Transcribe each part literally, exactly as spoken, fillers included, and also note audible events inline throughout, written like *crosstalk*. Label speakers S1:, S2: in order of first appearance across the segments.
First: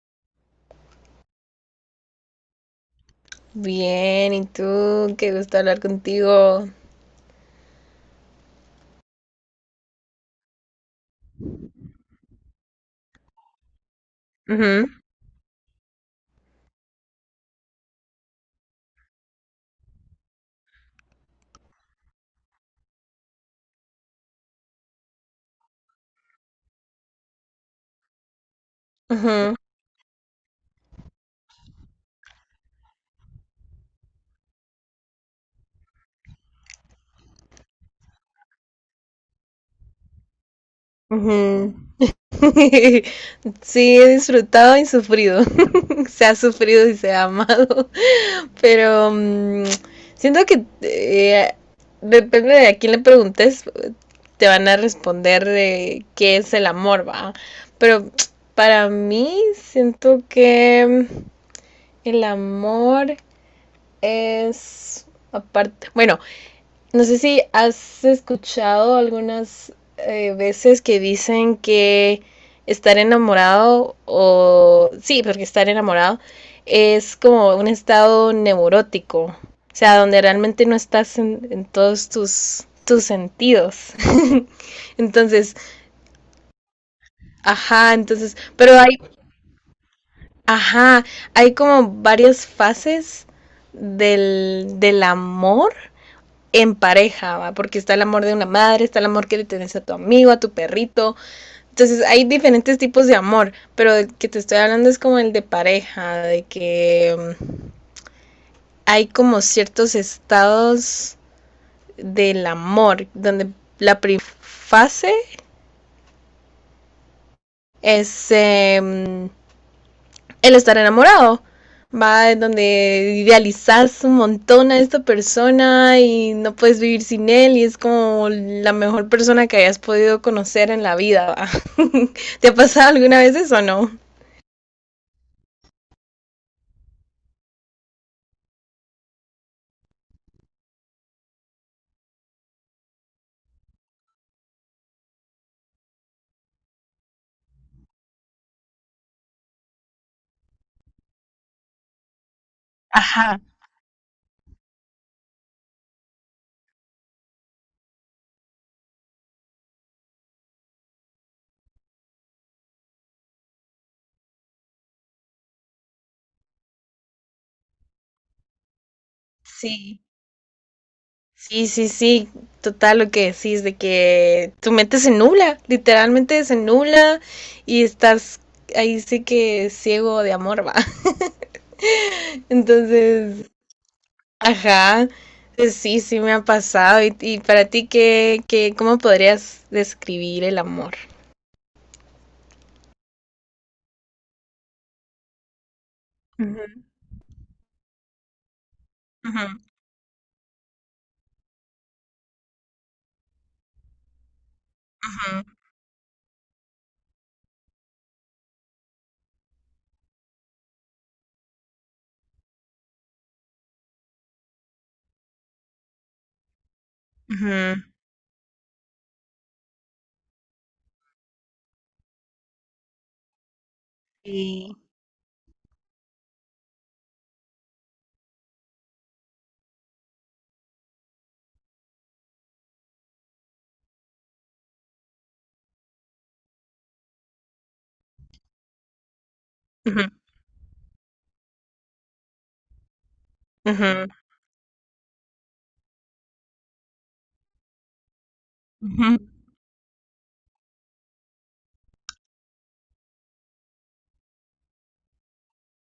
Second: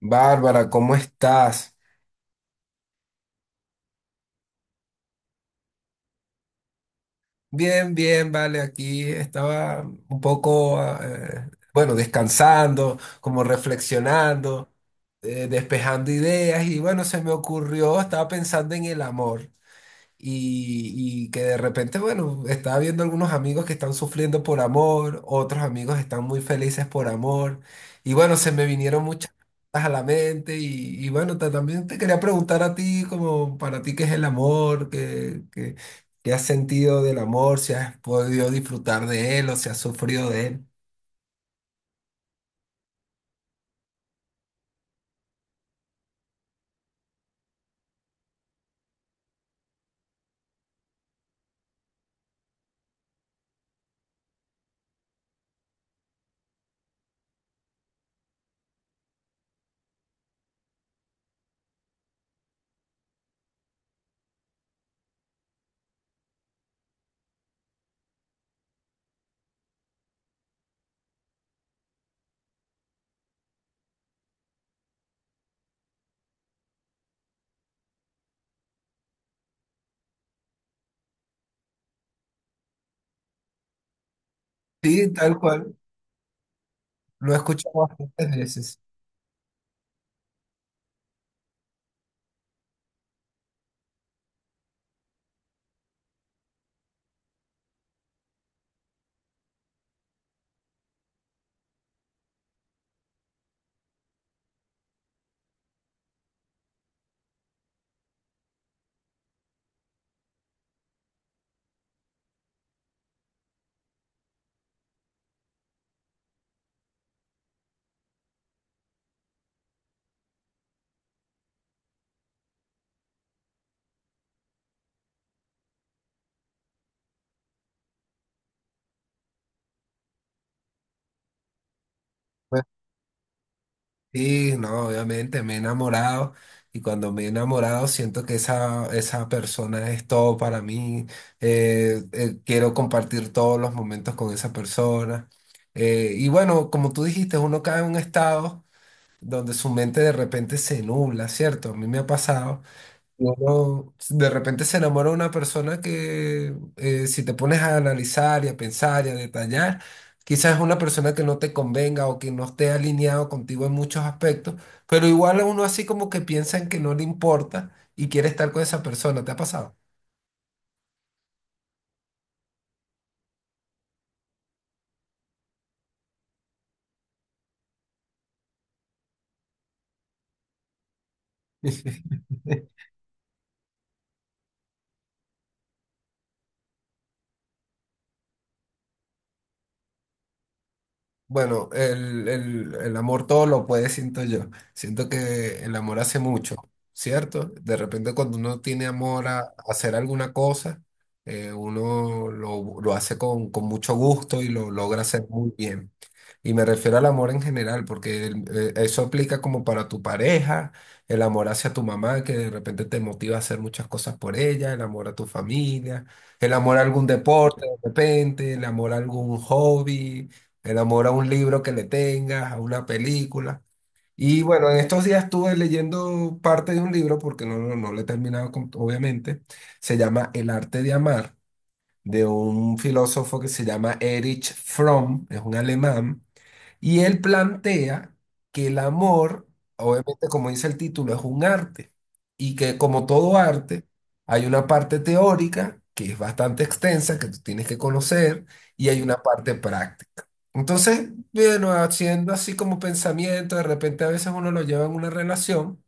S1: Bárbara, ¿cómo estás?
S2: Bien, ¿y tú? Qué gusto hablar contigo.
S1: Bien, bien, vale, aquí estaba un poco, ah, eh, bueno, descansando, como reflexionando,
S2: Ujú,
S1: eh, despejando ideas y bueno, se me ocurrió, estaba pensando en el amor. y y que de repente, bueno, estaba viendo algunos amigos que están sufriendo por amor, otros amigos están muy felices por amor, y bueno, se me vinieron muchas
S2: ujú,
S1: cosas a la mente, y, y bueno, ta- también te quería preguntar a ti, como para ti, ¿qué es el amor? ¿Qué, qué- qué has sentido del amor? ¿Si has podido disfrutar de él o si has sufrido de él?
S2: ujú. *laughs* Sí, he disfrutado y sufrido. *laughs* Se ha sufrido y se ha amado. *laughs* Pero mm, siento que eh, depende de a quién le preguntes, te van a responder de qué es el amor, va. Pero *tsk* para mí siento que el amor es aparte. Bueno, no sé si has escuchado algunas eh, veces que dicen que estar enamorado o... Sí, porque estar enamorado es como un estado neurótico, o sea, donde realmente no estás en, en todos tus, tus sentidos. *laughs*
S1: Sí, tal
S2: Entonces,
S1: cual, lo he escuchado
S2: ajá,
S1: bastantes
S2: entonces, pero
S1: veces.
S2: hay, ajá, hay como varias fases del, del amor en pareja, ¿va? Porque está el amor de una madre, está el amor que le tienes a tu amigo, a tu perrito. Entonces hay diferentes tipos de amor, pero el que te estoy hablando es como el de pareja, de que mm, hay como ciertos estados del amor, donde la primera fase es eh, el estar enamorado. Va, en donde idealizas un montón a esta persona y no puedes vivir sin él y es como la mejor persona que hayas podido conocer en la vida. ¿Va? *laughs* ¿Te ha pasado alguna vez eso o no?
S1: Sí, no, obviamente me he enamorado y cuando me he enamorado siento que esa, esa persona es todo para mí. Eh, eh, quiero compartir todos los momentos con esa persona. Eh, y bueno, como tú dijiste, uno cae en un estado donde su mente de repente se nubla, ¿cierto? A mí me ha pasado. Uno de repente se enamora de una persona que, eh, si te pones a analizar y a pensar y a detallar, quizás es una persona que no te convenga o que no esté alineado contigo en muchos aspectos, pero igual uno así como que piensa en que no le importa y quiere estar con esa persona. ¿Te ha pasado?
S2: Sí, sí, sí, sí, total lo que decís, de que tu mente se nubla, literalmente se nubla y estás ahí sí que ciego de amor, va. *laughs* Entonces, ajá, eh, sí, sí me ha pasado. ¿Y, y para ti qué, qué, cómo podrías describir el amor?
S1: Bueno, el, el- el amor todo lo puede, siento yo. Siento que el amor hace mucho,
S2: Ujú,
S1: ¿cierto? De repente cuando uno tiene amor a, a
S2: ujú,
S1: hacer alguna cosa, eh, uno lo, lo hace con, con mucho gusto y lo logra hacer
S2: ujú,
S1: muy bien. Y me refiero al amor en general, porque el- eh, eso aplica como para tu pareja, el amor hacia tu mamá, que de repente te motiva a hacer muchas cosas por ella, el amor a tu familia, el amor a algún deporte de
S2: ujú,
S1: repente, el amor a algún hobby, el amor a un libro que le tengas, a una película. Y bueno,
S2: sí.
S1: en estos días estuve leyendo parte de un libro, porque no, no, no lo he terminado, com- obviamente, se llama El arte de amar, de un filósofo que se llama Erich Fromm, es un alemán, y él plantea que el amor,
S2: Ujú,
S1: obviamente como dice el título, es un arte, y que como todo arte
S2: ujú,
S1: hay una parte teórica que es bastante extensa, que tú tienes que conocer, y hay una
S2: ujú,
S1: parte práctica. Entonces, bueno, haciendo así como pensamiento, de repente a veces uno lo lleva en una relación.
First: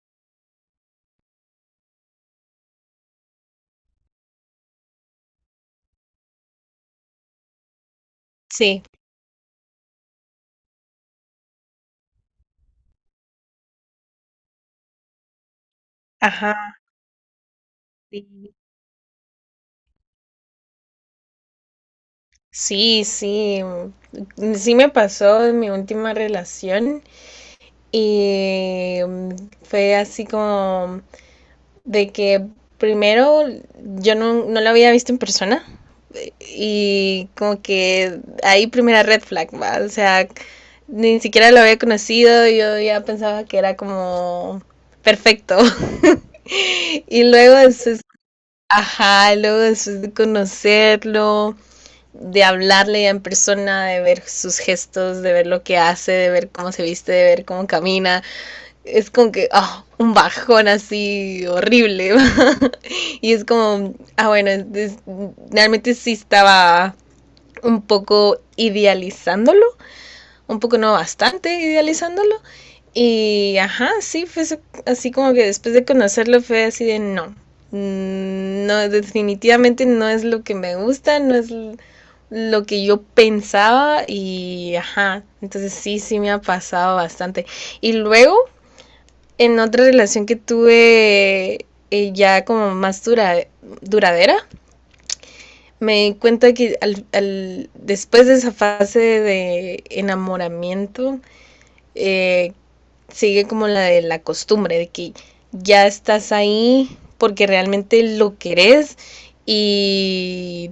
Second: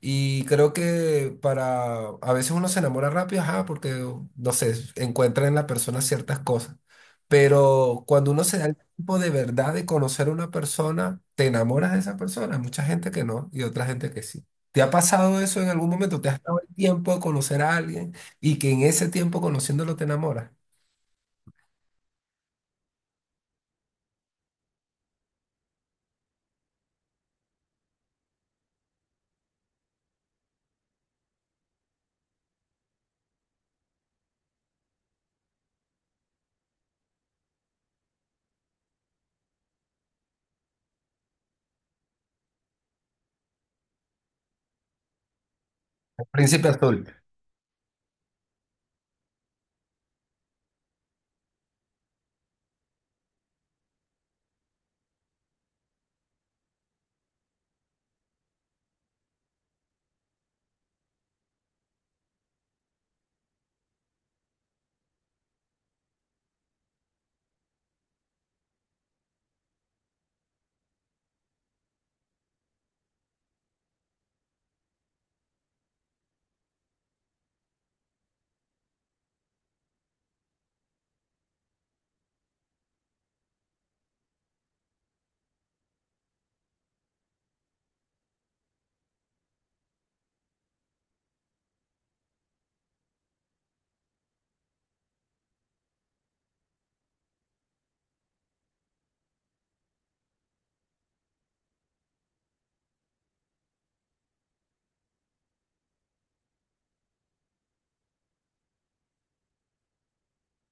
S1: Y creo que para, a veces uno se enamora rápido, ajá, porque, no sé, encuentra en la persona ciertas cosas. Pero cuando uno se da el
S2: sí,
S1: tiempo de verdad de conocer a una persona, te enamoras de esa persona. Hay mucha gente que no y otra gente que sí. ¿Te ha pasado eso en algún momento? ¿Te has
S2: ajá,
S1: dado el tiempo de conocer a alguien
S2: sí.
S1: y que en ese tiempo conociéndolo te enamoras?
S2: Sí, sí, mm, sí me pasó en mi última relación y mm, fue así como de que primero yo no, no la había visto en persona y como que ahí primera red flag, ¿va? O sea, ni siquiera lo había conocido, yo ya pensaba que era como perfecto. *laughs*
S1: El Príncipe Azul.
S2: Y luego después, ajá, luego después de conocerlo, de hablarle ya en persona, de ver sus gestos, de ver lo que hace, de ver cómo se viste, de ver cómo camina, es como que, ah, un bajón así horrible. *laughs* Y es como, ah, bueno, es- es- realmente sí estaba un poco idealizándolo, un poco no bastante idealizándolo. Y, ajá, sí, fue así como que después de conocerlo fue así de no. mm, No, definitivamente no es lo que me gusta, no es lo que yo pensaba y, ajá, entonces sí, sí me ha pasado bastante. Y luego, en otra relación que tuve eh, ya como más dura, duradera, me di cuenta que al, al- después de esa fase de enamoramiento, eh, sigue como la de la costumbre, de que ya estás ahí porque realmente lo querés y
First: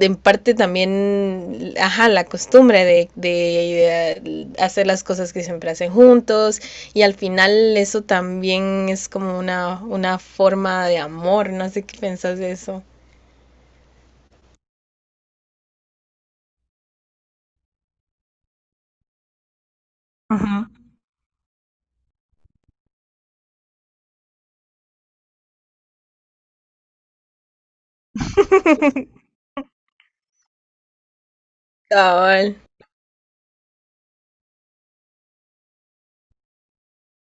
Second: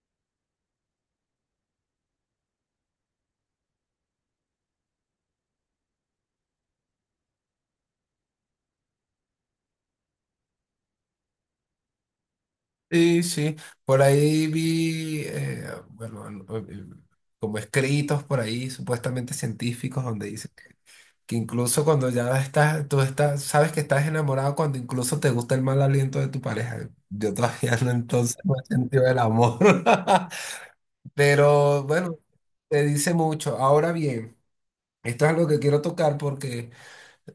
S2: en parte también, ajá, la costumbre de, de, de, hacer las cosas que siempre hacen juntos y al final eso también es como una, una forma de amor, no sé qué pensás de eso.
S1: Sí, sí. Por ahí vi, eh, bueno, an- eh, como escritos por ahí, supuestamente científicos, donde dicen que incluso cuando ya estás, tú estás, sabes que estás enamorado cuando incluso te gusta el mal aliento de tu pareja. Yo todavía no, entonces no he sentido el amor. *laughs* Pero bueno,
S2: Cabal.
S1: te dice mucho. Ahora bien, esto es algo que quiero tocar porque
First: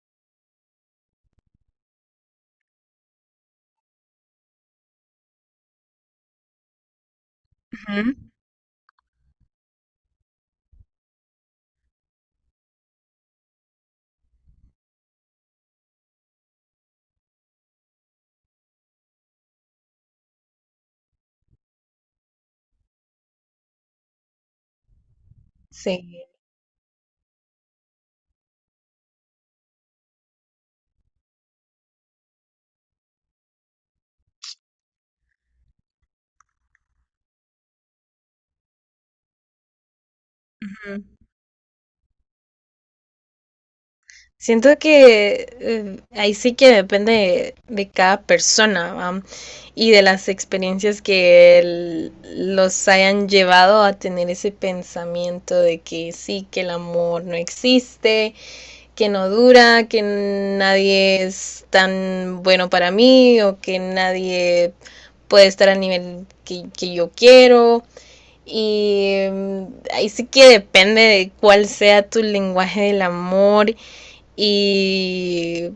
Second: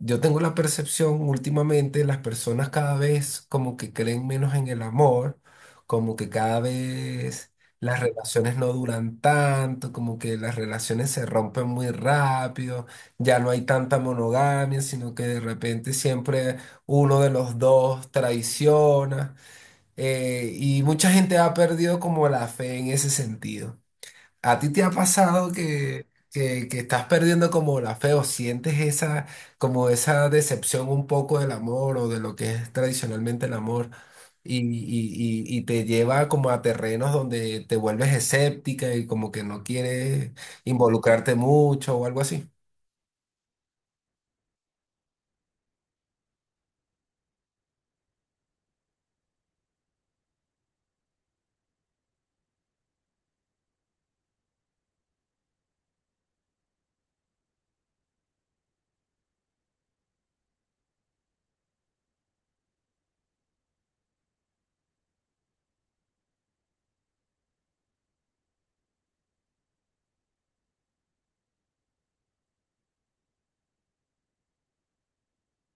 S1: yo tengo la percepción últimamente, las personas cada vez como que creen menos en el amor, como que cada vez las relaciones no duran tanto, como que las relaciones se rompen muy rápido, ya no hay tanta monogamia, sino que de repente siempre uno de los dos traiciona, eh, y mucha gente ha perdido como la fe en ese sentido. ¿A ti te ha pasado que,
S2: Sí.
S1: que, que estás perdiendo como la fe o sientes esa, como esa decepción un poco del amor o de lo que es tradicionalmente el amor y, y- y- y te lleva como a terrenos donde te vuelves escéptica y como que no quieres
S2: Ujú.
S1: involucrarte mucho o algo así?
S2: Siento que eh, ahí sí que depende de cada persona, ¿va? Y de las experiencias que el- los hayan llevado a tener ese pensamiento de que sí, que el amor no existe, que no dura, que nadie es tan bueno para mí o que nadie puede estar al nivel que, que yo quiero. Y mm, ahí sí que depende de cuál sea tu lenguaje del amor. Y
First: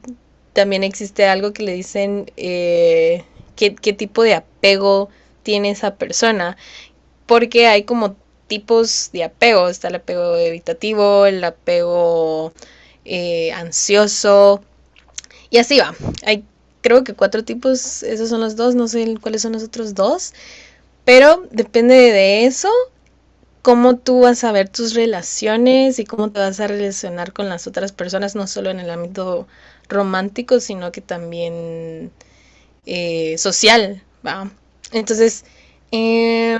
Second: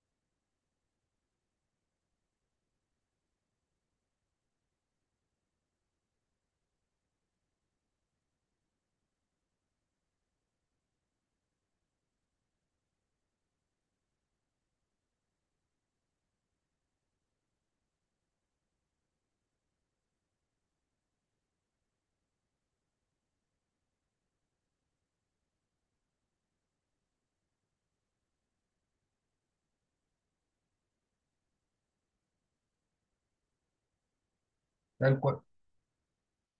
S2: también existe algo que le dicen eh, qué, qué tipo de apego tiene esa persona. Porque hay como tipos de apego. Está el apego evitativo, el apego eh, ansioso. Y así va. Hay creo que cuatro tipos, esos son los dos, no sé cuáles son los otros dos, pero depende de eso cómo tú vas a ver tus relaciones y cómo te vas a relacionar con las otras personas, no solo en el ámbito romántico, sino que también eh, social, ¿va?
S1: Tal cual.
S2: Entonces, eh,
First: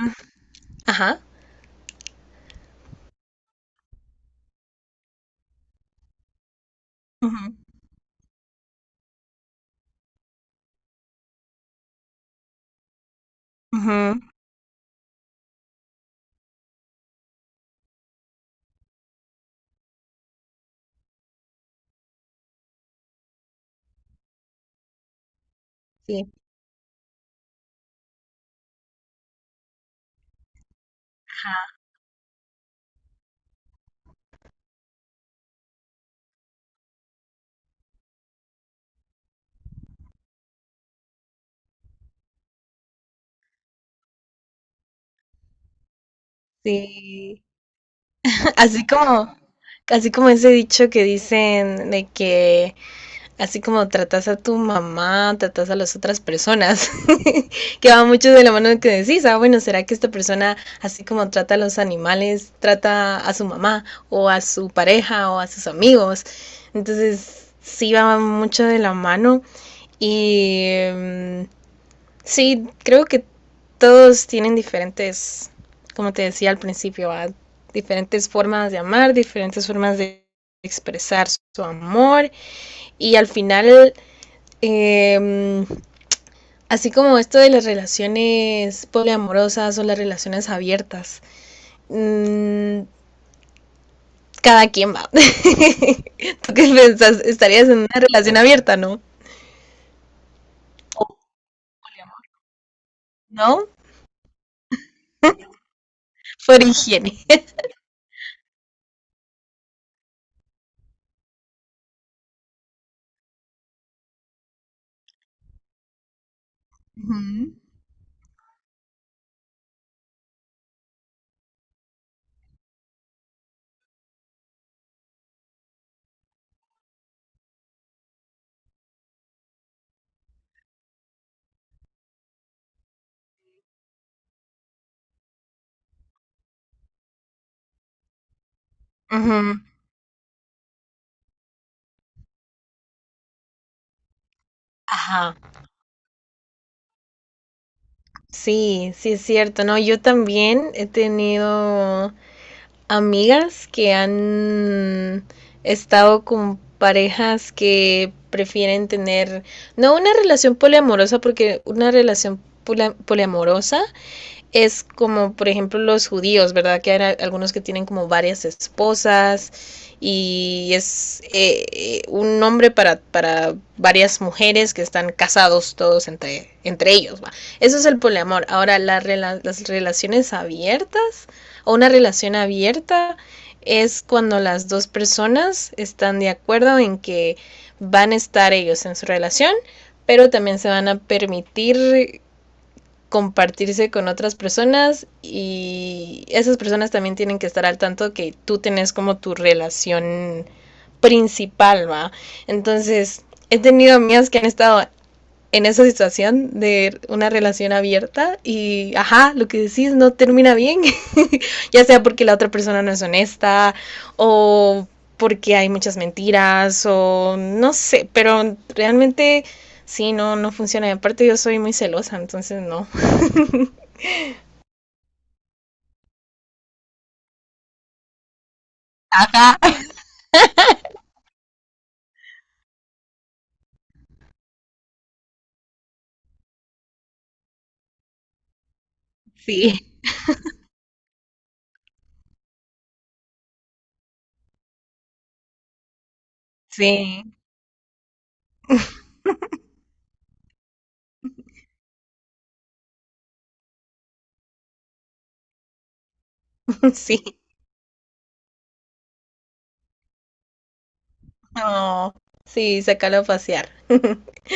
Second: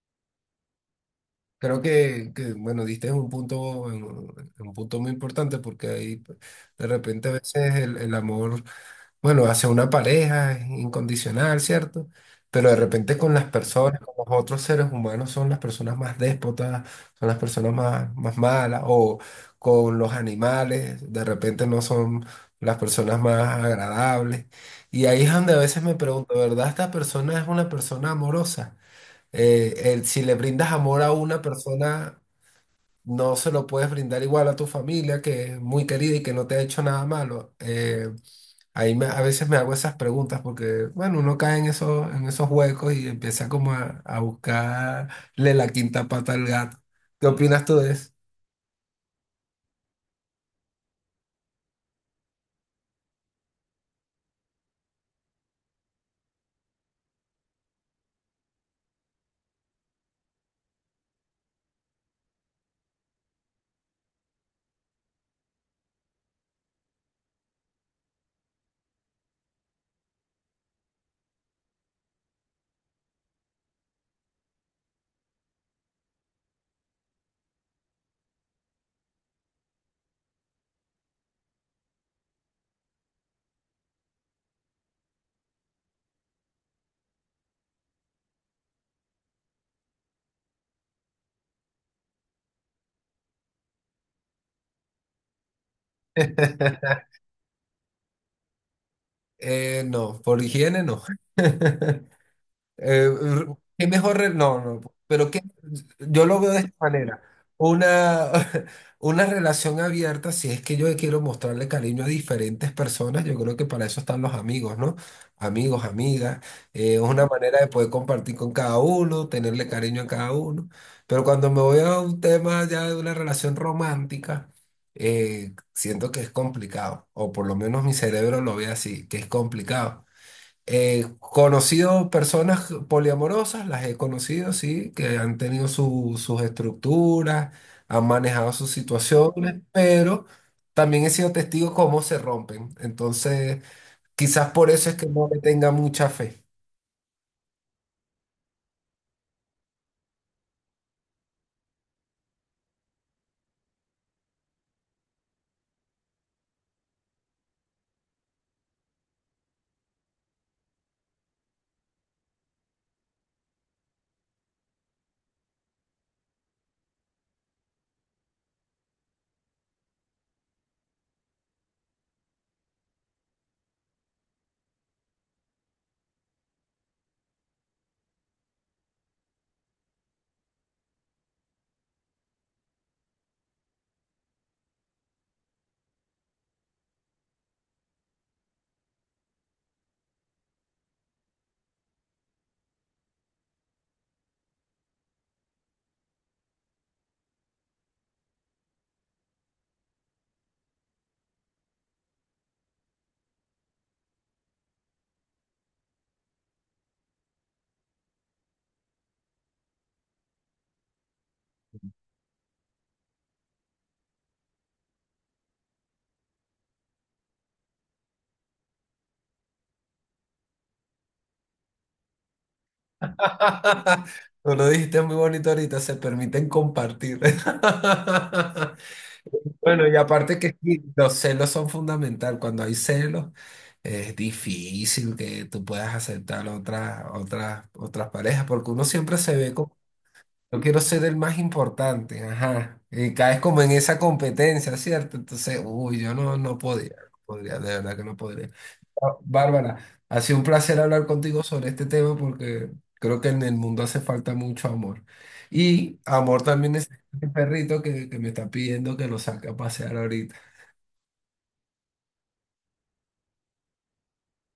S2: ajá.
S1: Creo que, que, bueno, diste un punto, un un punto muy importante porque ahí de repente a
S2: Ujú,
S1: veces el el amor... bueno, hacia una pareja es incondicional, ¿cierto? Pero de repente con las personas, con
S2: ujú,
S1: los otros seres humanos, son las personas más déspotas, son las personas más, más malas, o con los animales, de repente no son las personas más agradables. Y ahí es donde a veces me
S2: sí,
S1: pregunto, ¿verdad? ¿Esta persona es una persona amorosa? Eh, el- si le brindas amor a una persona, no se lo puedes brindar igual a tu familia, que es muy querida y que no te ha hecho nada malo. Eh, ahí me- a veces me hago esas preguntas porque, bueno, uno cae en esos, en esos huecos y empieza como a, a buscarle la quinta pata al gato. ¿Qué
S2: sí.
S1: opinas tú de eso?
S2: *laughs* Así como, así como ese dicho que dicen de que así como tratas a tu mamá, tratas a las otras personas, *laughs* que va mucho de la mano, que decís, ah, bueno, ¿será que esta persona, así como trata a los animales, trata a su mamá o a su pareja o a sus amigos? Entonces, sí va mucho de la mano y um, sí, creo que todos tienen diferentes, como te decía al principio, ¿va? Diferentes formas de amar, diferentes formas de expresar su amor y al final eh, así como esto de las relaciones poliamorosas o las relaciones abiertas. mm, Cada quien va. *laughs* ¿Tú qué
S1: *laughs*
S2: piensas? Estarías en una relación abierta, ¿no?
S1: Eh, no, por higiene no. *laughs* Eh, r-
S2: ¿No?
S1: ¿qué mejor? re- No, no, pero que yo lo veo de
S2: Por
S1: esta
S2: higiene.
S1: manera. Una, *laughs* una relación abierta, si es que yo quiero mostrarle cariño a diferentes personas, yo creo que para eso están los amigos, ¿no? Amigos, amigas, eh, es una
S2: Ujú.
S1: manera de poder compartir con cada uno, tenerle cariño a cada uno. Pero cuando me voy a un tema ya de una relación romántica, eh, siento que es complicado, o por lo menos mi cerebro lo ve así, que es complicado. He conocido personas poliamorosas, las he conocido, sí, que han tenido su- sus estructuras, han manejado sus
S2: Ujú.
S1: situaciones, pero también he sido testigo cómo se rompen. Entonces, quizás por eso es que no
S2: Ajá.
S1: le tenga mucha fe.
S2: Sí, sí es cierto, ¿no? Yo también he tenido amigas que han estado con parejas que prefieren tener, no una relación poliamorosa, porque una relación poliamorosa es como, por ejemplo, los judíos, ¿verdad? Que hay algunos que tienen como varias esposas y es eh, un nombre para, para, varias mujeres que están casados todos entre, entre ellos. ¿Va? Eso es el poliamor. Ahora, la, las relaciones abiertas o una relación abierta es cuando las dos personas están de acuerdo en que van a estar ellos en su relación, pero también se van a permitir compartirse con otras personas y esas personas también tienen que estar al tanto que tú tenés como tu relación principal, ¿va? Entonces, he tenido amigas que han estado en esa situación de una relación abierta y, ajá, lo que decís no termina bien, *laughs* ya sea porque la otra persona no es honesta o porque hay muchas mentiras o no sé, pero realmente sí, no, no funciona. Y aparte yo soy muy celosa, entonces no.
S1: *laughs* Tú lo dijiste muy bonito ahorita, se permiten compartir. *laughs* Bueno, y aparte que sí, los celos son fundamental. Cuando hay celos, es difícil que tú puedas aceptar otras otras otras parejas, porque uno siempre se ve
S2: Sí,
S1: como, yo quiero ser el más importante, ajá, y caes como en esa competencia, ¿cierto? Entonces, uy, yo no, no podría, no
S2: sí,
S1: podría, de verdad que no podría. Ah, Bárbara, ha sido un placer hablar contigo sobre este tema porque creo que en el mundo hace falta mucho amor. Y amor también es
S2: *laughs*
S1: el
S2: sí,
S1: perrito que, que me está pidiendo que lo saque a pasear ahorita.
S2: no, sí, sácalo a pasear. *laughs*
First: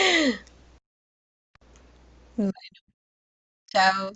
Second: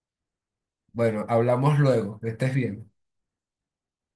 S1: Bueno, hablamos luego, que estés bien.
S2: Chao.